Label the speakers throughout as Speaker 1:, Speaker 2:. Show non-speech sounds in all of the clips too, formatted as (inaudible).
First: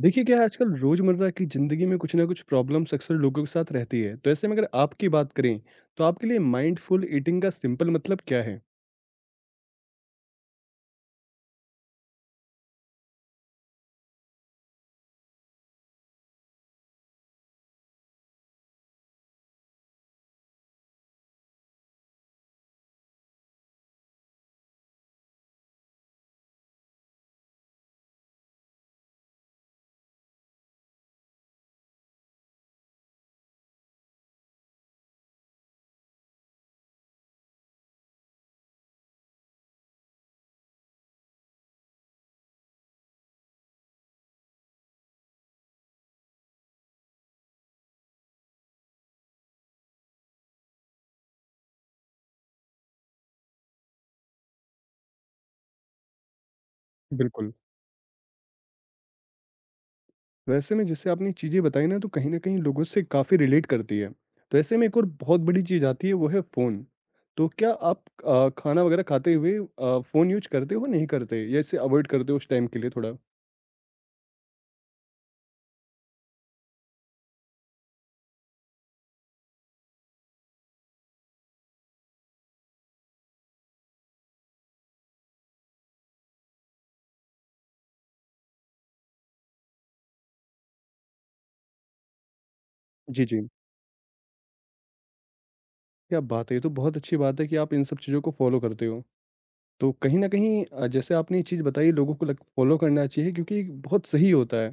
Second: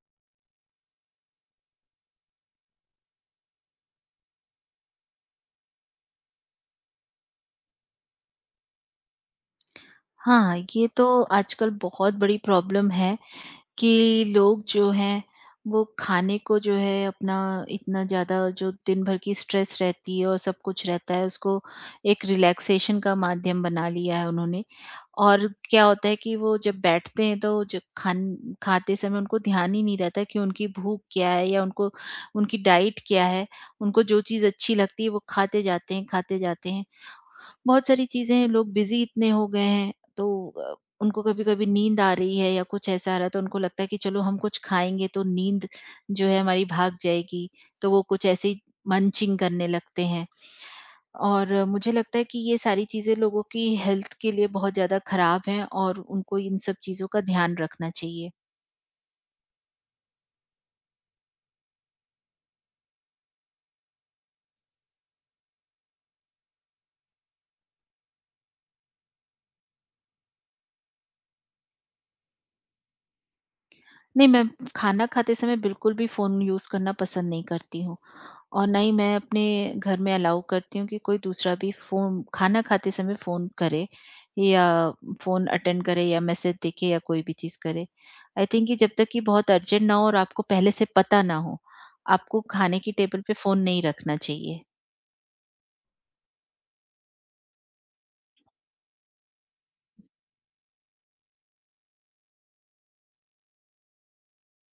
Speaker 1: देखिए क्या है आजकल रोज़मर्रा की ज़िंदगी में कुछ ना कुछ प्रॉब्लम्स अक्सर लोगों के साथ रहती है। तो ऐसे में अगर आपकी बात करें, तो आपके लिए माइंडफुल ईटिंग का सिंपल मतलब क्या है?
Speaker 2: हाँ, ये तो आजकल बहुत बड़ी प्रॉब्लम है कि लोग जो हैं वो खाने को जो है अपना, इतना ज़्यादा जो दिन भर की स्ट्रेस रहती है और सब कुछ रहता है, उसको एक रिलैक्सेशन का माध्यम बना लिया है उन्होंने। और क्या होता है कि वो जब बैठते हैं तो जब खान खाते समय उनको ध्यान ही नहीं रहता कि उनकी भूख क्या है या उनको उनकी डाइट क्या है। उनको जो चीज़ अच्छी लगती है वो खाते जाते हैं, खाते जाते हैं। बहुत सारी चीज़ें लोग बिज़ी इतने हो गए हैं तो अ, उनको कभी-कभी नींद आ रही है या कुछ ऐसा आ रहा है तो उनको लगता है कि चलो हम कुछ खाएँगे तो नींद जो है हमारी भाग जाएगी, तो वो कुछ ऐसे ही मंचिंग करने लगते हैं। और मुझे लगता है कि ये सारी चीज़ें लोगों की हेल्थ के लिए बहुत ज़्यादा ख़राब हैं और उनको इन सब चीज़ों का
Speaker 1: बिल्कुल,
Speaker 2: ध्यान रखना चाहिए।
Speaker 1: तो ऐसे में जैसे आपने चीज़ें बताई ना तो कहीं न कहीं लोगों से काफ़ी रिलेट करती है। तो ऐसे में एक और बहुत बड़ी चीज़ आती है वो है फ़ोन। तो क्या आप खाना वगैरह खाते हुए फ़ोन यूज़ करते हो, नहीं करते? या इसे अवॉइड करते हो उस टाइम के लिए थोड़ा?
Speaker 2: नहीं, मैं खाना खाते समय बिल्कुल भी फ़ोन यूज़ करना पसंद नहीं करती हूँ। और ना ही मैं अपने घर में अलाउ करती हूँ कि कोई दूसरा भी फ़ोन, खाना खाते समय फ़ोन करे या फ़ोन अटेंड करे या मैसेज देखे या कोई भी चीज़ करे। आई थिंक कि जब तक कि बहुत अर्जेंट ना हो और आपको पहले से पता ना हो, आपको खाने की टेबल
Speaker 1: जी,
Speaker 2: पे
Speaker 1: जी।
Speaker 2: फ़ोन नहीं रखना चाहिए।
Speaker 1: क्या बात है! ये तो बहुत अच्छी बात है कि आप इन सब चीज़ों को फ़ॉलो करते हो। तो कहीं न कहीं जैसे आपने ये चीज़ बताई लोगों को लग फ़ॉलो करना चाहिए क्योंकि बहुत सही होता है।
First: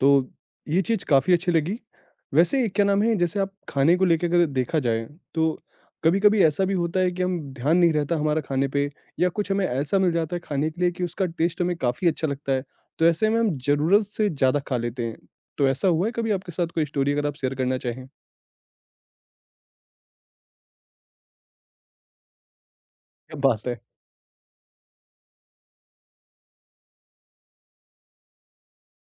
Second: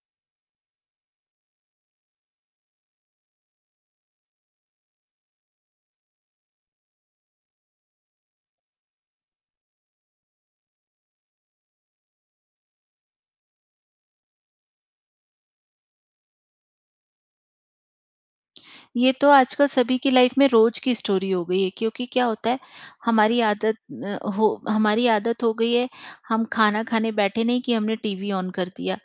Speaker 1: तो ये चीज़ काफ़ी अच्छी लगी। वैसे क्या नाम है जैसे आप खाने को लेके अगर देखा जाए तो कभी-कभी ऐसा भी होता है कि हम ध्यान नहीं रहता हमारा खाने पे या कुछ हमें ऐसा मिल जाता है खाने के लिए कि उसका टेस्ट हमें काफ़ी अच्छा लगता है। तो ऐसे में हम ज़रूरत से ज़्यादा खा लेते हैं। तो ऐसा हुआ है कभी आपके साथ कोई स्टोरी अगर आप शेयर करना चाहें?
Speaker 2: ये तो आजकल सभी की लाइफ में रोज की स्टोरी हो गई है क्योंकि क्या होता है,
Speaker 1: क्या
Speaker 2: हमारी
Speaker 1: बात
Speaker 2: आदत
Speaker 1: है!
Speaker 2: अ, हो हमारी आदत हो गई है, हम खाना खाने बैठे नहीं कि हमने टीवी ऑन कर दिया।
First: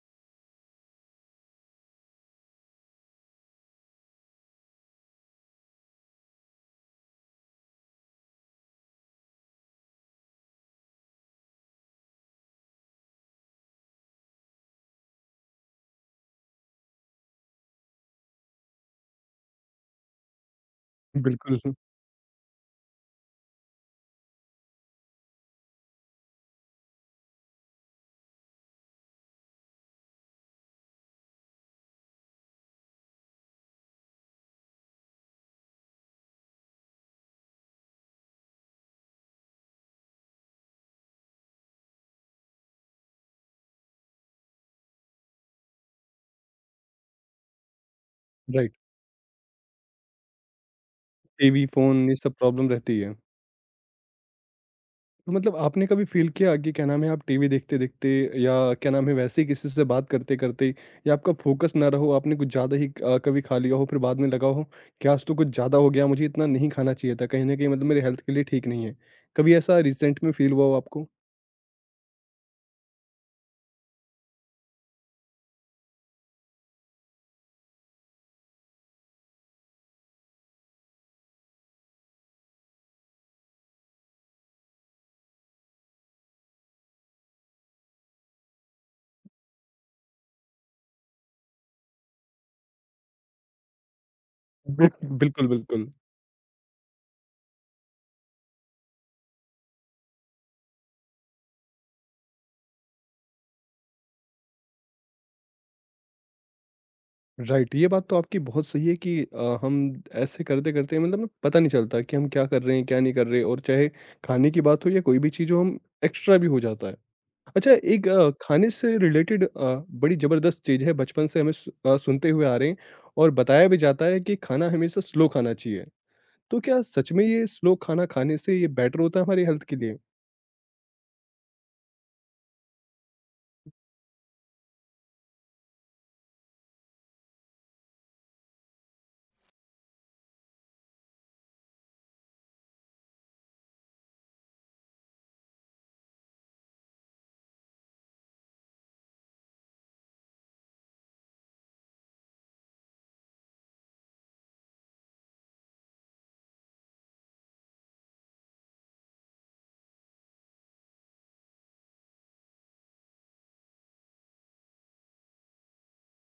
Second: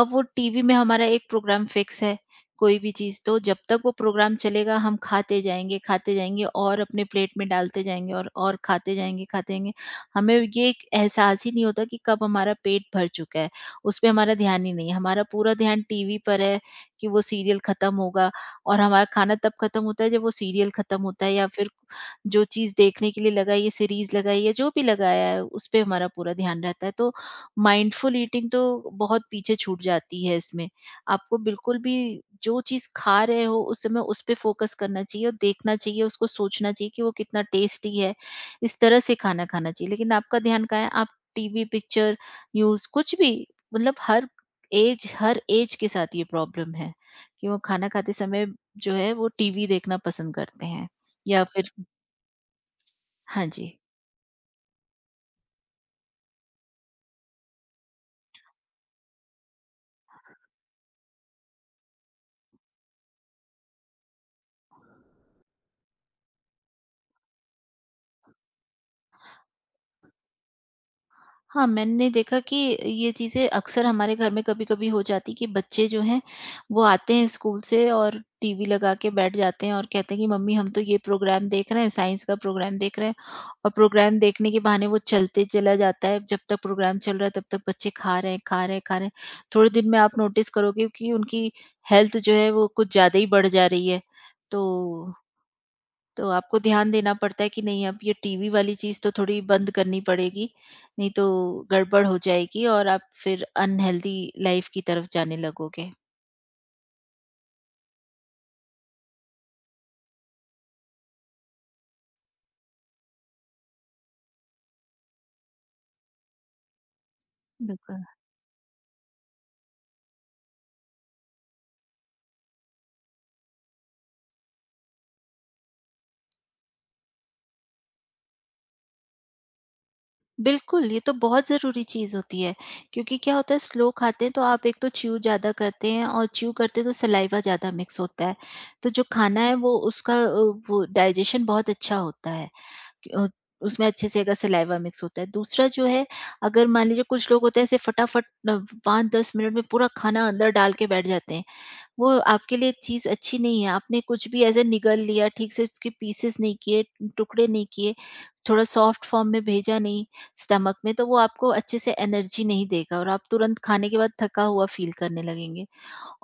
Speaker 2: अब वो टीवी में हमारा एक प्रोग्राम फिक्स है कोई भी चीज, तो जब तक वो प्रोग्राम चलेगा हम खाते जाएंगे, खाते जाएंगे और अपने प्लेट में डालते जाएंगे और खाते जाएंगे, खाते जाएंगे। हमें ये एक एहसास ही नहीं होता कि कब हमारा पेट भर चुका है, उस पर हमारा ध्यान ही नहीं है। हमारा पूरा ध्यान टीवी पर है कि वो सीरियल खत्म होगा और हमारा खाना तब खत्म होता है जब वो सीरियल खत्म होता है। या
Speaker 1: बिल्कुल।
Speaker 2: फिर
Speaker 1: (laughs)
Speaker 2: जो चीज़ देखने के लिए लगाई है, सीरीज़ लगाई है, जो भी लगाया है, उस पे हमारा पूरा ध्यान रहता है। तो माइंडफुल ईटिंग तो बहुत पीछे छूट जाती है इसमें। आपको बिल्कुल भी जो चीज़ खा रहे हो उस समय उस पे फोकस करना चाहिए और देखना चाहिए, उसको सोचना चाहिए कि वो कितना टेस्टी है। इस तरह से खाना खाना चाहिए। लेकिन आपका ध्यान कहाँ है? आप टीवी, पिक्चर, न्यूज़ कुछ भी। मतलब हर ऐज के साथ ये प्रॉब्लम है कि वो खाना खाते समय
Speaker 1: राइट।
Speaker 2: जो है वो टीवी देखना पसंद करते हैं या
Speaker 1: टीवी,
Speaker 2: फिर।
Speaker 1: फ़ोन ये सब प्रॉब्लम रहती है।
Speaker 2: हाँ जी।
Speaker 1: तो मतलब आपने कभी फील किया कि क्या नाम है आप टीवी देखते देखते या क्या नाम है वैसे ही किसी से बात करते करते या आपका फोकस ना रहो आपने कुछ ज़्यादा ही कभी खा लिया हो फिर बाद में लगा हो कि आज तो कुछ ज़्यादा हो गया, मुझे इतना नहीं खाना चाहिए था, कहीं ना कहीं मतलब मेरे हेल्थ के लिए ठीक नहीं है। कभी ऐसा रिसेंट में फील हुआ हो आपको?
Speaker 2: हाँ, मैंने देखा कि ये चीज़ें अक्सर हमारे घर में कभी-कभी हो जाती कि बच्चे जो हैं वो आते हैं स्कूल से और टीवी लगा के बैठ जाते हैं और कहते हैं कि मम्मी हम तो ये प्रोग्राम देख रहे हैं, साइंस का प्रोग्राम देख रहे हैं, और प्रोग्राम देखने के बहाने वो चलते चला जाता है। जब तक प्रोग्राम चल रहा है तब तक बच्चे खा रहे हैं, खा रहे हैं, खा रहे हैं। थोड़े दिन में आप नोटिस करोगे कि उनकी हेल्थ जो है वो कुछ ज़्यादा ही बढ़ जा रही है।
Speaker 1: बिल्कुल,
Speaker 2: तो
Speaker 1: बिल्कुल, बिल्कुल।
Speaker 2: तो आपको ध्यान देना पड़ता है कि नहीं, अब ये टीवी वाली चीज़ तो थोड़ी बंद करनी पड़ेगी, नहीं तो गड़बड़ हो जाएगी और आप फिर अनहेल्दी लाइफ की तरफ जाने लगोगे।
Speaker 1: राइट, ये बात तो आपकी बहुत सही है कि हम ऐसे करते-करते मतलब ना पता नहीं चलता कि हम क्या कर रहे हैं, क्या नहीं कर रहे और चाहे खाने की बात हो या कोई भी चीज़ हो हम एक्स्ट्रा भी हो जाता है। अच्छा,
Speaker 2: बिल्कुल।
Speaker 1: एक खाने से रिलेटेड बड़ी ज़बरदस्त चीज़ है, बचपन से हमें सुनते हुए आ रहे हैं और बताया भी जाता है कि खाना हमेशा स्लो खाना चाहिए। तो क्या सच में ये स्लो खाना खाने से ये बेटर होता है हमारी हेल्थ के लिए?
Speaker 2: बिल्कुल, ये तो बहुत ज़रूरी चीज़ होती है क्योंकि क्या होता है, स्लो खाते हैं तो आप एक तो च्यू ज़्यादा करते हैं और च्यू करते हैं तो सलाइवा ज़्यादा मिक्स होता है। तो जो खाना है वो उसका वो डाइजेशन बहुत अच्छा होता है। अ, उसमें अच्छे से अगर सलाइवा मिक्स होता है। दूसरा जो है, अगर मान लीजिए कुछ लोग होते हैं ऐसे फटाफट, 5-10 मिनट में पूरा खाना अंदर डाल के बैठ जाते हैं। वो आपके लिए चीज़ अच्छी नहीं है। आपने कुछ भी ऐसे निगल लिया, ठीक से उसके पीसेस नहीं किए, टुकड़े नहीं किए, थोड़ा सॉफ्ट फॉर्म में भेजा नहीं स्टमक में, तो वो आपको अच्छे से एनर्जी नहीं देगा और आप तुरंत खाने के बाद थका हुआ फ़ील करने लगेंगे।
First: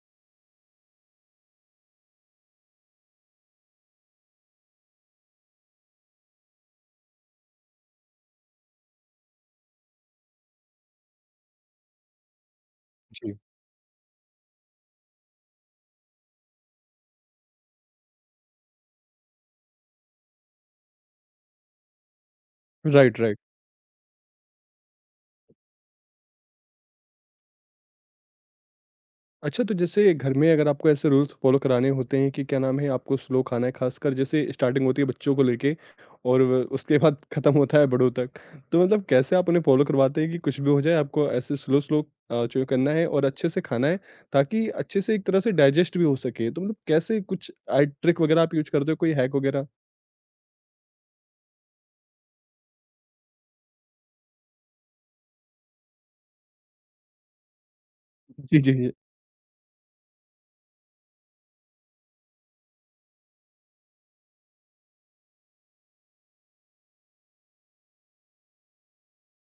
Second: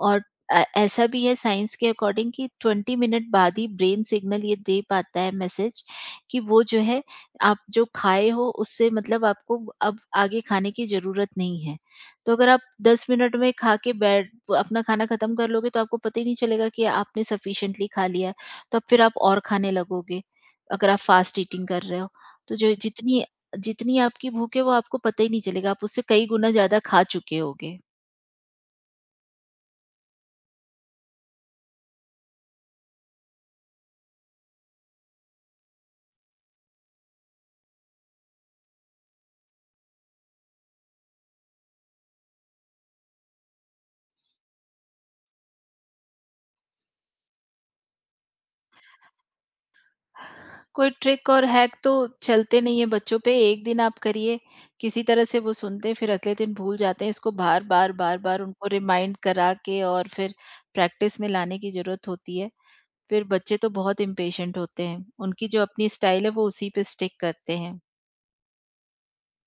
Speaker 2: और ऐसा भी है साइंस के अकॉर्डिंग कि 20 मिनट बाद ही ब्रेन सिग्नल ये दे पाता है मैसेज कि वो जो है आप जो खाए हो उससे मतलब आपको अब आगे खाने की ज़रूरत नहीं है। तो अगर आप 10 मिनट
Speaker 1: जी,
Speaker 2: में खा के बैठ अपना खाना ख़त्म कर लोगे तो आपको पता ही नहीं चलेगा कि आपने सफिशिएंटली खा लिया है। तब फिर आप और खाने लगोगे, अगर आप फ़ास्ट ईटिंग कर रहे हो। तो जो
Speaker 1: राइट,
Speaker 2: जितनी
Speaker 1: राइट।
Speaker 2: जितनी आपकी भूख है वो आपको पता ही नहीं चलेगा, आप उससे कई गुना ज़्यादा खा चुके होगे।
Speaker 1: अच्छा, तो जैसे घर में अगर आपको ऐसे रूल्स फ़ॉलो कराने होते हैं कि क्या नाम है, आपको स्लो खाना है, ख़ासकर जैसे स्टार्टिंग होती है बच्चों को लेके और व उसके बाद (laughs) ख़त्म होता है बड़ों तक। तो मतलब कैसे आप उन्हें फ़ॉलो करवाते हैं कि कुछ भी हो जाए आपको ऐसे स्लो-स्लो चो करना है और अच्छे से खाना है ताकि अच्छे से एक तरह से डाइजेस्ट भी हो सके? तो मतलब कैसे कुछ ट्रिक वग़ैरह आप यूज़ करते हो, कोई हैक वग़ैरह?
Speaker 2: कोई ट्रिक और हैक तो चलते नहीं है बच्चों पे। एक दिन आप करिए, किसी तरह से वो सुनते हैं, फिर अगले दिन भूल जाते हैं। इसको बार-बार, बार-बार
Speaker 1: जी,
Speaker 2: उनको
Speaker 1: जी।
Speaker 2: रिमाइंड करा के और फिर प्रैक्टिस में लाने की ज़रूरत होती है। फिर बच्चे तो बहुत इम्पेशेंट होते हैं। उनकी जो अपनी स्टाइल है, वो उसी पे स्टिक करते हैं।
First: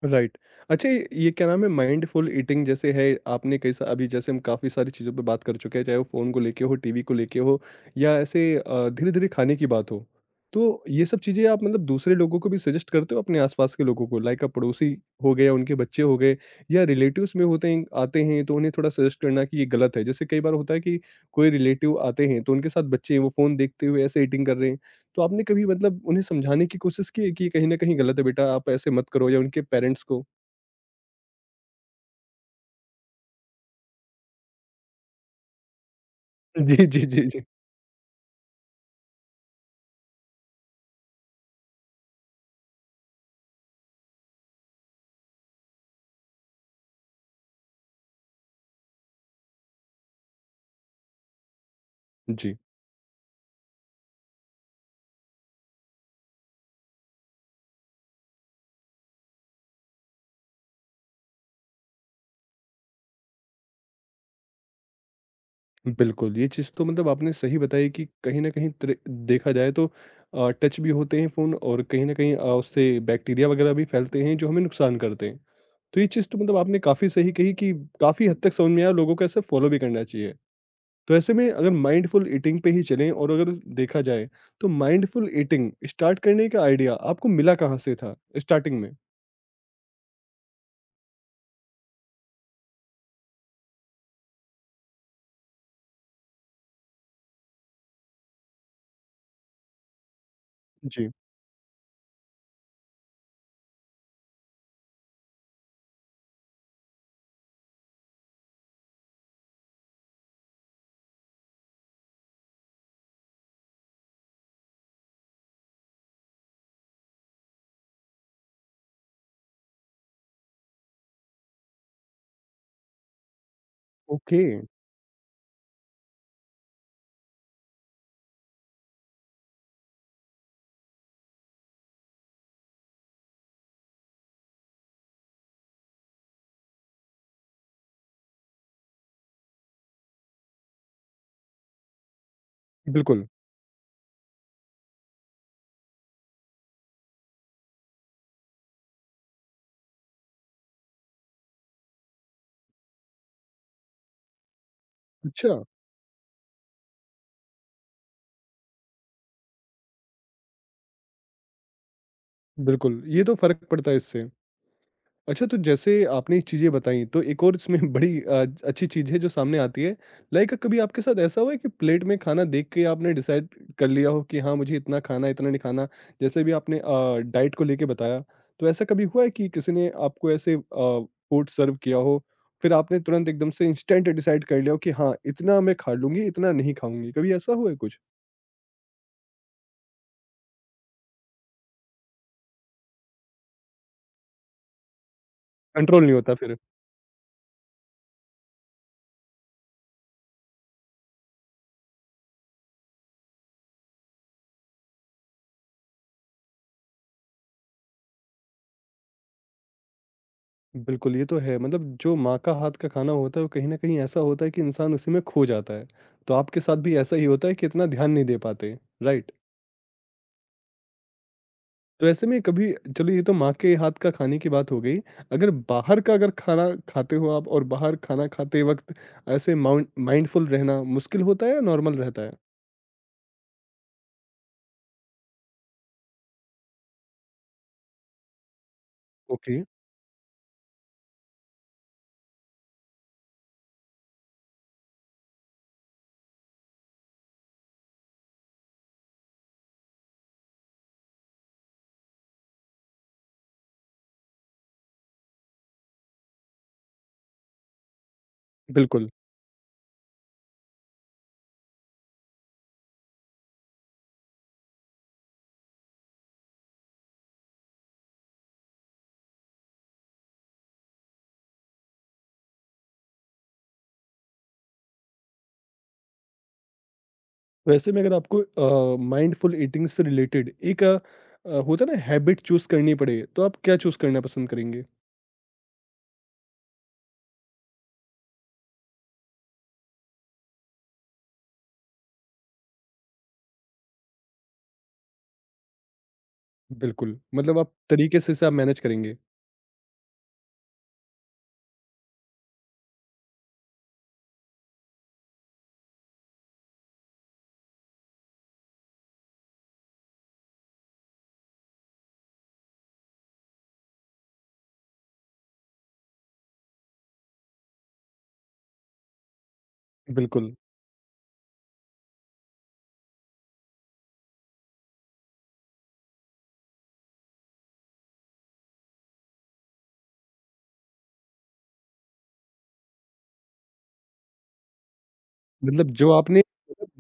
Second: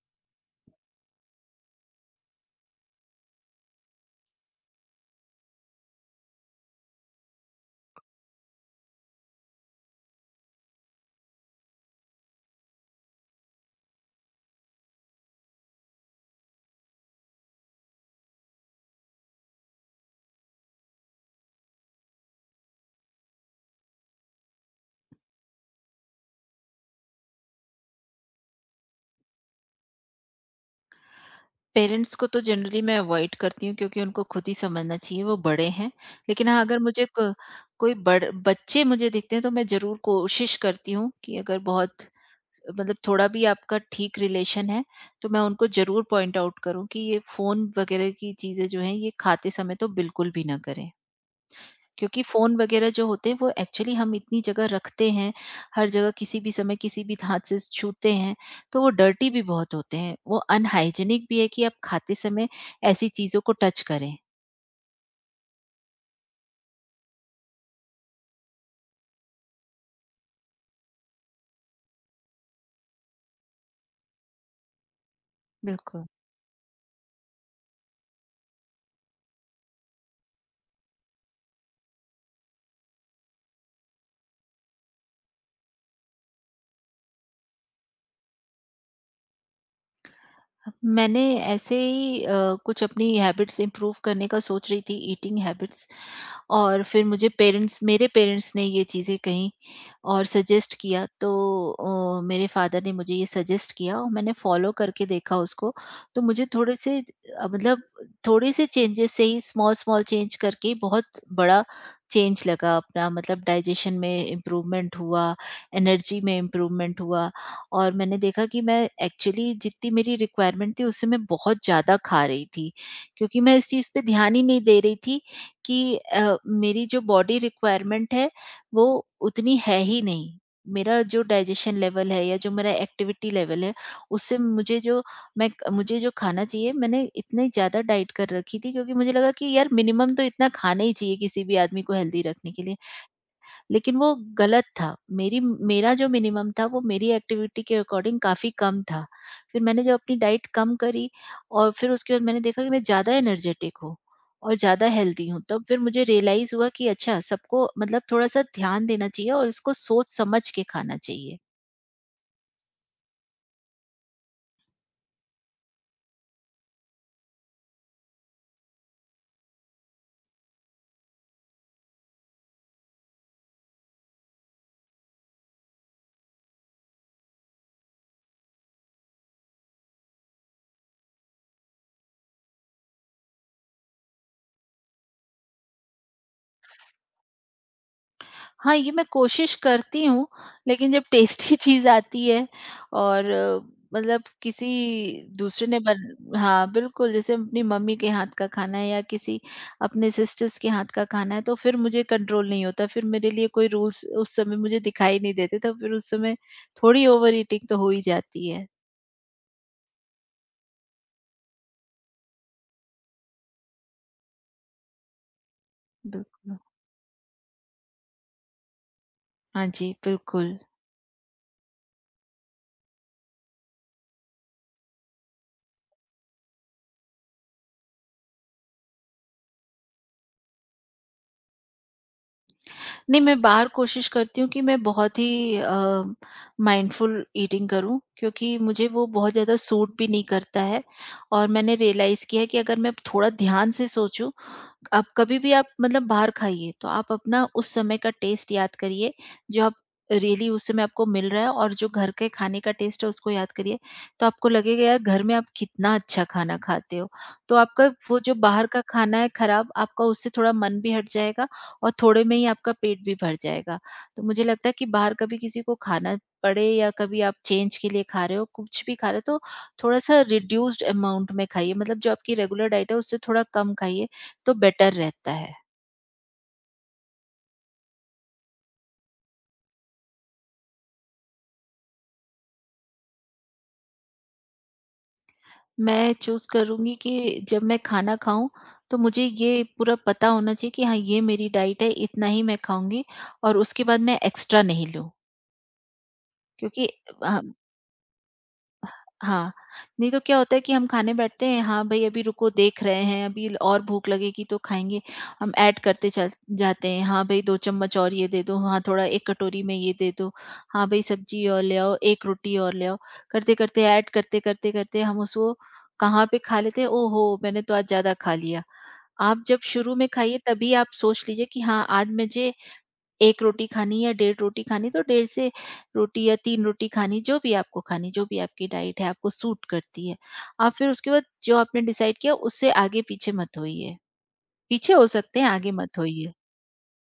Speaker 1: राइट। अच्छा, ये क्या नाम है माइंडफुल ईटिंग जैसे है, आपने कैसा अभी जैसे हम काफ़ी सारी चीज़ों पे बात कर चुके हैं, चाहे वो फ़ोन को लेके हो, टीवी को लेके हो या ऐसे धीरे-धीरे खाने की बात हो। तो ये सब चीज़ें आप मतलब दूसरे लोगों को भी सजेस्ट करते हो अपने आस-पास के लोगों को? लाइक आप पड़ोसी हो गए या उनके बच्चे हो गए या रिलेटिव्स में होते हैं, आते हैं तो उन्हें थोड़ा सजेस्ट करना कि ये गलत है। जैसे कई बार होता है कि कोई रिलेटिव आते हैं तो उनके साथ बच्चे हैं, वो फ़ोन देखते हुए ऐसे ईटिंग कर रहे हैं। तो आपने कभी मतलब उन्हें समझाने की कोशिश की है कि ये कहीं न कहीं गलत है बेटा, आप ऐसे मत करो, या उनके पेरेंट्स को?
Speaker 2: पेरेंट्स को तो जनरली मैं अवॉइड करती हूँ क्योंकि उनको खुद ही समझना चाहिए, वो बड़े हैं। लेकिन हाँ, अगर
Speaker 1: जी, जी,
Speaker 2: मुझे
Speaker 1: जी,
Speaker 2: क
Speaker 1: जी।
Speaker 2: कोई बड़ बच्चे मुझे दिखते हैं तो मैं ज़रूर कोशिश करती हूँ कि अगर बहुत, मतलब थोड़ा भी आपका ठीक रिलेशन है, तो मैं उनको ज़रूर पॉइंट आउट करूँ कि ये फ़ोन वग़ैरह की चीज़ें जो हैं ये खाते समय तो बिल्कुल भी ना करें। क्योंकि फ़ोन
Speaker 1: जी,
Speaker 2: वगैरह जो होते हैं वो एक्चुअली हम इतनी जगह रखते हैं, हर जगह किसी भी समय किसी भी हाथ से छूते हैं, तो वो डर्टी भी बहुत होते हैं। वो अनहाइजीनिक भी है कि आप खाते समय ऐसी चीज़ों को टच करें।
Speaker 1: बिल्कुल, ये चीज़ तो मतलब आपने सही बताई कि कहीं न कहीं त्रे देखा जाए तो टच भी होते हैं फ़ोन और कहीं न कहीं उससे बैक्टीरिया वगैरह भी फैलते हैं जो हमें नुकसान करते हैं। तो
Speaker 2: बिल्कुल।
Speaker 1: ये चीज़ तो मतलब आपने काफ़ी सही कही कि काफ़ी हद तक समझ में आया, लोगों को ऐसे फॉलो भी करना चाहिए। तो ऐसे में अगर माइंडफुल ईटिंग पे ही चलें और अगर देखा जाए तो माइंडफुल ईटिंग स्टार्ट करने का आइडिया आपको मिला कहाँ से था स्टार्टिंग में?
Speaker 2: मैंने ऐसे ही कुछ अपनी हैबिट्स इम्प्रूव करने का सोच रही थी, ईटिंग हैबिट्स, और फिर मुझे पेरेंट्स मेरे पेरेंट्स ने ये चीज़ें कहीं और सजेस्ट किया
Speaker 1: जी,
Speaker 2: तो मेरे फादर ने मुझे ये सजेस्ट किया और मैंने फॉलो करके देखा उसको, तो मुझे थोड़े से चेंजेस से ही, स्मॉल स्मॉल चेंज करके ही, बहुत बड़ा चेंज लगा अपना। मतलब डाइजेशन में इम्प्रूवमेंट हुआ, एनर्जी में इम्प्रूवमेंट हुआ, और मैंने देखा कि मैं एक्चुअली जितनी मेरी रिक्वायरमेंट थी उससे मैं बहुत ज़्यादा खा रही थी। क्योंकि मैं इस चीज़ पे ध्यान ही
Speaker 1: ओके,
Speaker 2: नहीं दे रही थी कि मेरी जो बॉडी रिक्वायरमेंट है वो उतनी है ही नहीं। मेरा जो डाइजेशन लेवल है या जो मेरा एक्टिविटी लेवल है उससे मुझे जो, मैं मुझे जो खाना चाहिए, मैंने इतनी ज़्यादा डाइट कर रखी थी क्योंकि मुझे लगा कि यार मिनिमम तो इतना खाना ही चाहिए किसी भी आदमी को हेल्दी रखने के लिए।
Speaker 1: बिल्कुल।
Speaker 2: लेकिन वो गलत था। मेरी मेरा जो मिनिमम था वो मेरी एक्टिविटी के अकॉर्डिंग काफ़ी कम था। फिर मैंने जब अपनी डाइट कम करी और फिर उसके बाद मैंने देखा कि मैं ज़्यादा एनर्जेटिक हूँ और ज़्यादा हेल्दी हूँ।
Speaker 1: अच्छा,
Speaker 2: तब फिर मुझे रियलाइज़ हुआ कि अच्छा, सबको मतलब थोड़ा-सा ध्यान देना चाहिए और इसको सोच समझ के खाना चाहिए।
Speaker 1: बिल्कुल, ये तो फ़र्क पड़ता है इससे। अच्छा, तो जैसे आपने ये चीज़ें बताई तो एक और इसमें (laughs) बड़ी अच्छी चीज़ है जो सामने आती है, लाइक कभी आपके साथ ऐसा हुआ है कि प्लेट में खाना देख के आपने डिसाइड कर लिया हो कि हाँ, मुझे इतना खाना है, इतना नहीं खाना? जैसे भी आपने डाइट को लेके बताया, तो ऐसा कभी हुआ है कि किसी ने आपको ऐसे फूड सर्व किया हो, फिर आपने तुरंत एकदम से इंस्टेंट डिसाइड कर लिया हो कि हाँ, इतना मैं खा लूँगी, इतना नहीं खाऊँगी, कभी ऐसा हुआ है कुछ?
Speaker 2: हाँ, ये मैं कोशिश करती हूँ, लेकिन जब टेस्टी (laughs) चीज़ आती है और मतलब किसी दूसरे ने
Speaker 1: कंट्रोल नहीं
Speaker 2: बन
Speaker 1: होता फिर।
Speaker 2: हाँ, बिल्कुल जैसे अपनी मम्मी के हाथ का खाना है या किसी अपने सिस्टर्स के हाथ का खाना है, तो फिर मुझे कंट्रोल नहीं होता, फिर मेरे लिए कोई रूल्स उस समय मुझे दिखाई नहीं देते, तो फिर उस समय थोड़ी ओवर ईटिंग तो हो ही जाती है।
Speaker 1: बिल्कुल, ये तो है। मतलब जो माँ का हाथ का खाना होता है, वो कहीं न कहीं ऐसा होता है कि इंसान उसी में खो जाता है। तो
Speaker 2: बिल्कुल।
Speaker 1: आपके साथ भी ऐसा ही होता है कि इतना ध्यान नहीं दे पाते, राइट?
Speaker 2: हाँ जी, बिल्कुल।
Speaker 1: तो ऐसे में कभी, चलो, ये तो माँ के हाथ का खाने की बात हो गई। अगर बाहर का अगर खाना खाते हो आप और बाहर खाना खाते वक़्त ऐसे माउंट माइंडफुल रहना मुश्किल होता है या नॉर्मल रहता है?
Speaker 2: नहीं, मैं बाहर कोशिश करती हूँ कि मैं बहुत ही माइंडफुल ईटिंग करूँ क्योंकि मुझे वो बहुत ज़्यादा
Speaker 1: ओके,
Speaker 2: सूट भी नहीं करता है, और मैंने रियलाइज़ किया है कि अगर मैं थोड़ा ध्यान से सोचूँ, आप कभी भी, आप मतलब बाहर खाइए, तो आप अपना उस समय का टेस्ट याद करिए, जो आप रियली उस समय आपको मिल रहा है, और जो घर के खाने का टेस्ट है, उसको याद करिए। तो आपको लगेगा यार घर में आप कितना अच्छा खाना खाते हो। तो आपका वो जो बाहर का
Speaker 1: बिल्कुल।
Speaker 2: खाना है खराब, आपका उससे थोड़ा मन भी हट जाएगा और थोड़े में ही आपका पेट भी भर जाएगा। तो मुझे लगता है कि बाहर कभी किसी को खाना पड़े या कभी आप चेंज के लिए खा रहे हो, कुछ भी खा रहे हो, तो थोड़ा-सा रिड्यूस्ड अमाउंट में खाइए। मतलब जो आपकी रेगुलर डाइट है, उससे थोड़ा कम खाइए तो बेटर रहता है।
Speaker 1: तो ऐसे में अगर आपको माइंडफुल ईटिंग से रिलेटेड एक होता है ना, हैबिट चूज़ करनी पड़े, तो आप क्या चूज़ करना पसंद करेंगे?
Speaker 2: मैं चूज़ करूँगी कि जब मैं खाना खाऊँ, तो मुझे ये पूरा पता होना चाहिए कि हाँ, ये मेरी डाइट है, इतना ही मैं खाऊँगी और उसके बाद मैं एक्स्ट्रा नहीं लूँ। क्योंकि
Speaker 1: बिल्कुल,
Speaker 2: अ,
Speaker 1: मतलब आप तरीके से इसे आप मैनेज करेंगे।
Speaker 2: हाँ, नहीं तो क्या होता है कि हम खाने बैठते हैं, हाँ भई अभी रुको देख रहे हैं, अभी और भूख लगेगी तो खाएँगे। हम ऐड करते चल जाते हैं, हाँ भई 2 चम्मच और ये दे दो, हाँ थोड़ा 1 कटोरी में ये दे दो, हाँ भई सब्जी और ले आओ, 1 रोटी और ले आओ। करते-करते ऐड करते, करते-करते हम उसको कहाँ पे खा लेते हैं, ओहो! मैंने तो आज ज़्यादा खा लिया। आप जब शुरू में खाइए
Speaker 1: बिल्कुल,
Speaker 2: तभी आप सोच लीजिए कि हाँ, आज मुझे 1 रोटी खानी या डेढ़ रोटी खानी, तो डेढ़ से रोटी या 3 रोटी खानी, जो भी आपको खानी, जो भी आपकी डाइट है आपको सूट करती है। आप फिर उसके बाद जो आपने डिसाइड किया उससे आगे-पीछे मत होइए। पीछे हो सकते हैं, आगे
Speaker 1: मतलब
Speaker 2: मत
Speaker 1: जो
Speaker 2: होइए।
Speaker 1: आपने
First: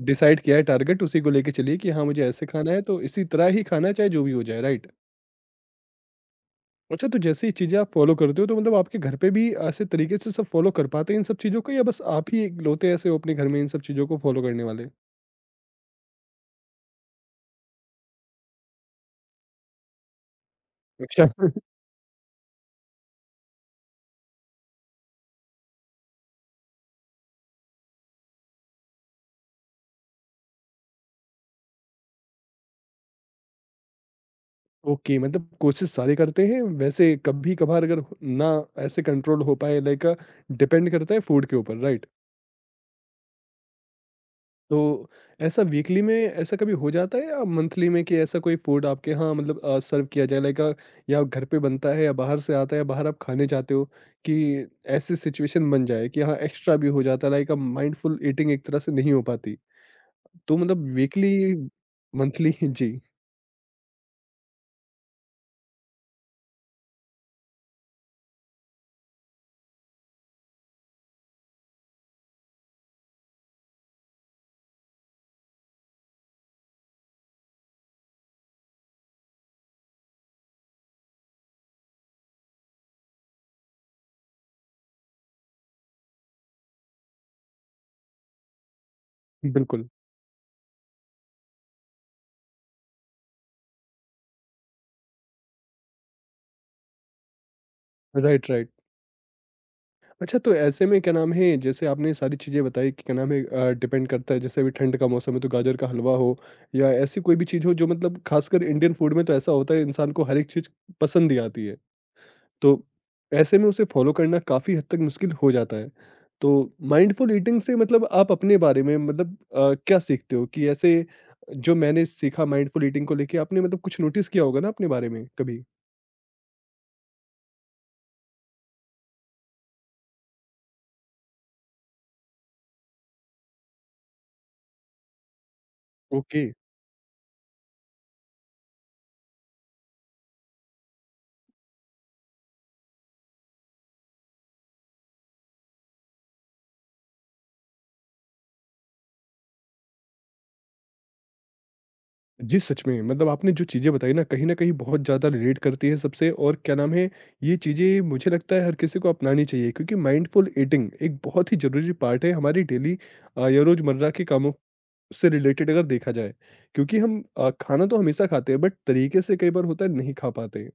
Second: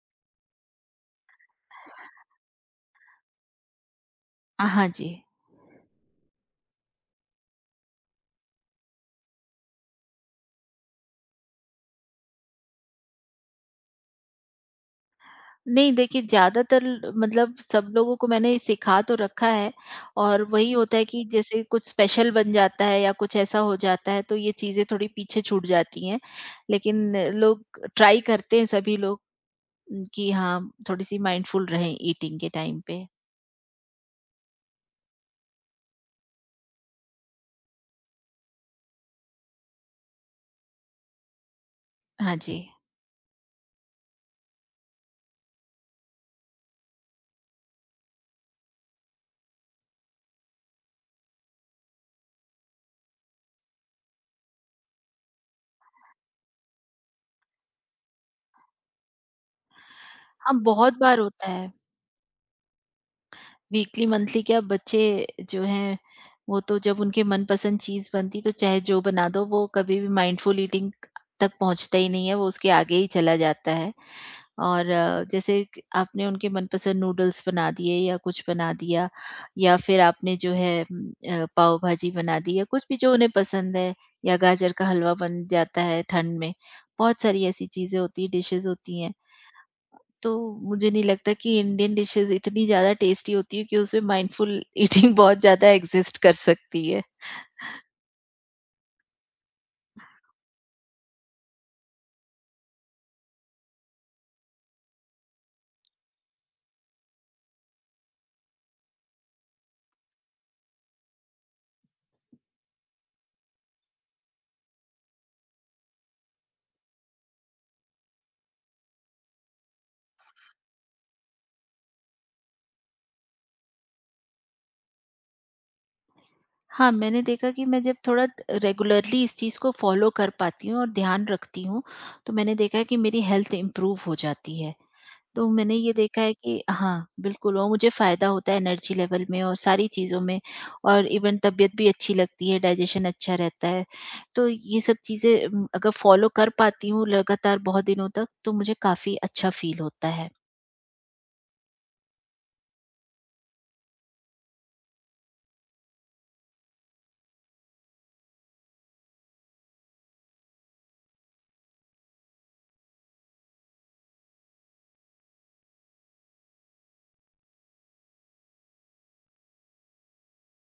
Speaker 1: डिसाइड किया है टारगेट, उसी को लेके चलिए कि हाँ, मुझे ऐसे खाना है तो इसी तरह ही खाना है, चाहे जो भी हो जाए,
Speaker 2: हाँ
Speaker 1: राइट?
Speaker 2: जी।
Speaker 1: अच्छा, तो जैसे ये चीज़ें आप फ़ॉलो करते हो तो मतलब आपके घर पे भी ऐसे तरीके से सब फ़ॉलो कर पाते हैं इन सब चीज़ों को, या बस आप ही इकलौते ऐसे हो अपने घर में इन सब चीज़ों को फ़ॉलो करने वाले?
Speaker 2: नहीं देखिए, ज़्यादातर मतलब सब लोगों को मैंने सिखा तो रखा है और वही होता है कि
Speaker 1: अच्छा। (laughs)
Speaker 2: जैसे कुछ स्पेशल बन जाता है या कुछ ऐसा हो जाता है तो ये चीज़ें थोड़ी पीछे छूट जाती हैं। लेकिन लोग ट्राई करते हैं, सभी लोग, कि हाँ, थोड़ी-सी माइंडफुल रहें ईटिंग के टाइम पे।
Speaker 1: ओके, मतलब कोशिश सारे करते हैं, वैसे कभी-कभार अगर ना ऐसे कंट्रोल हो पाए, लाइक डिपेंड करता है फूड के ऊपर, राइट?
Speaker 2: हाँ जी।
Speaker 1: तो ऐसा वीकली में ऐसा कभी हो जाता है या मंथली में कि ऐसा कोई फूड आपके यहाँ मतलब सर्व किया जाए, लाइक या घर पे बनता है या बाहर से आता है या बाहर आप खाने जाते हो कि ऐसी सिचुएशन बन जाए कि हाँ एक्स्ट्रा भी हो जाता है, लाइक अब माइंडफुल ईटिंग एक तरह से नहीं हो पाती। तो
Speaker 2: हाँ,
Speaker 1: मतलब
Speaker 2: बहुत बार
Speaker 1: वीकली,
Speaker 2: होता है।
Speaker 1: मंथली। (laughs) जी,
Speaker 2: वीकली, मंथली क्या, बच्चे जो हैं, वो तो जब उनके मनपसंद चीज़ बनती तो चाहे जो बना दो, वो कभी भी माइंडफुल ईटिंग तक पहुँचता ही नहीं है, वो उसके आगे ही चला जाता है। और जैसे कि आपने उनके मनपसंद नूडल्स बना दिए या कुछ बना दिया या फिर आपने जो है पाव भाजी बना दी या कुछ भी जो उन्हें पसंद है या गाजर का हलवा बन जाता है ठंड में, बहुत सारी ऐसी चीज़ें होती हैं, डिशेस होती हैं,
Speaker 1: बिल्कुल,
Speaker 2: तो मुझे नहीं लगता कि इंडियन डिशेस इतनी ज़्यादा टेस्टी होती है कि उसमें माइंडफुल ईटिंग (laughs) बहुत ज़्यादा एग्जिस्ट कर सकती है।
Speaker 1: Right, right. अच्छा, तो ऐसे में क्या नाम है, जैसे आपने सारी चीज़ें बताई कि क्या नाम है, डिपेंड करता है, जैसे अभी ठंड का मौसम है तो गाजर का हलवा हो या ऐसी कोई भी चीज़ हो जो मतलब खासकर इंडियन फूड में तो ऐसा होता है, इंसान को हर एक चीज़ पसंद ही आती है। तो ऐसे में उसे फ़ॉलो करना काफ़ी हद तक मुश्किल हो जाता है। तो माइंडफुल ईटिंग से मतलब आप अपने बारे में मतलब क्या सीखते हो कि ऐसे जो मैंने सीखा माइंडफुल ईटिंग को लेके, आपने मतलब कुछ नोटिस किया होगा ना अपने बारे में कभी?
Speaker 2: हाँ, मैंने देखा कि मैं जब थोड़ा रेगुलरली इस चीज़ को फ़ॉलो कर पाती हूँ और ध्यान रखती हूँ, तो मैंने देखा है कि मेरी हेल्थ इम्प्रूव हो जाती है। तो मैंने ये देखा है
Speaker 1: ओके।
Speaker 2: कि हाँ, बिल्कुल, और मुझे फ़ायदा होता है एनर्जी लेवल में और सारी चीज़ों में और इवन तबीयत भी अच्छी लगती है, डाइजेशन अच्छा रहता है। तो ये सब चीज़ें अगर फ़ॉलो कर पाती हूँ लगातार बहुत दिनों तक, तो मुझे काफ़ी अच्छा फ़ील होता है।
Speaker 1: जी, सच में। मतलब आपने जो चीज़ें बताई ना, कहीं न कहीं बहुत ज़्यादा रिलेट करती है सबसे, और क्या नाम है, ये चीज़ें मुझे लगता है हर किसी को अपनानी चाहिए क्योंकि माइंडफुल ईटिंग एक बहुत ही ज़रूरी पार्ट है हमारी डेली या रोज़मर्रा के कामों उससे रिलेटेड, अगर देखा जाए, क्योंकि हम खाना तो हमेशा खाते हैं बट तरीके से कई बार होता है नहीं खा पाते।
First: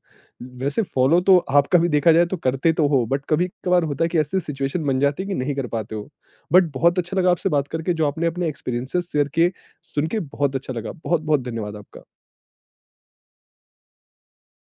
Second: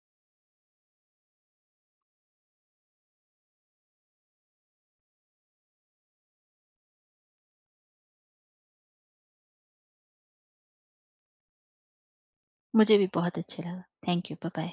Speaker 1: वैसे फॉलो तो आपका भी देखा जाए तो करते तो हो, बट कभी कभार होता है कि ऐसी सिचुएशन बन जाती है कि नहीं कर पाते हो। बट बहुत अच्छा लगा आपसे बात करके, जो आपने अपने एक्सपीरियंसेस शेयर किए, सुन के बहुत अच्छा लगा। बहुत बहुत धन्यवाद आपका।
Speaker 2: मुझे भी बहुत अच्छा लगा। Thank you, bye-bye.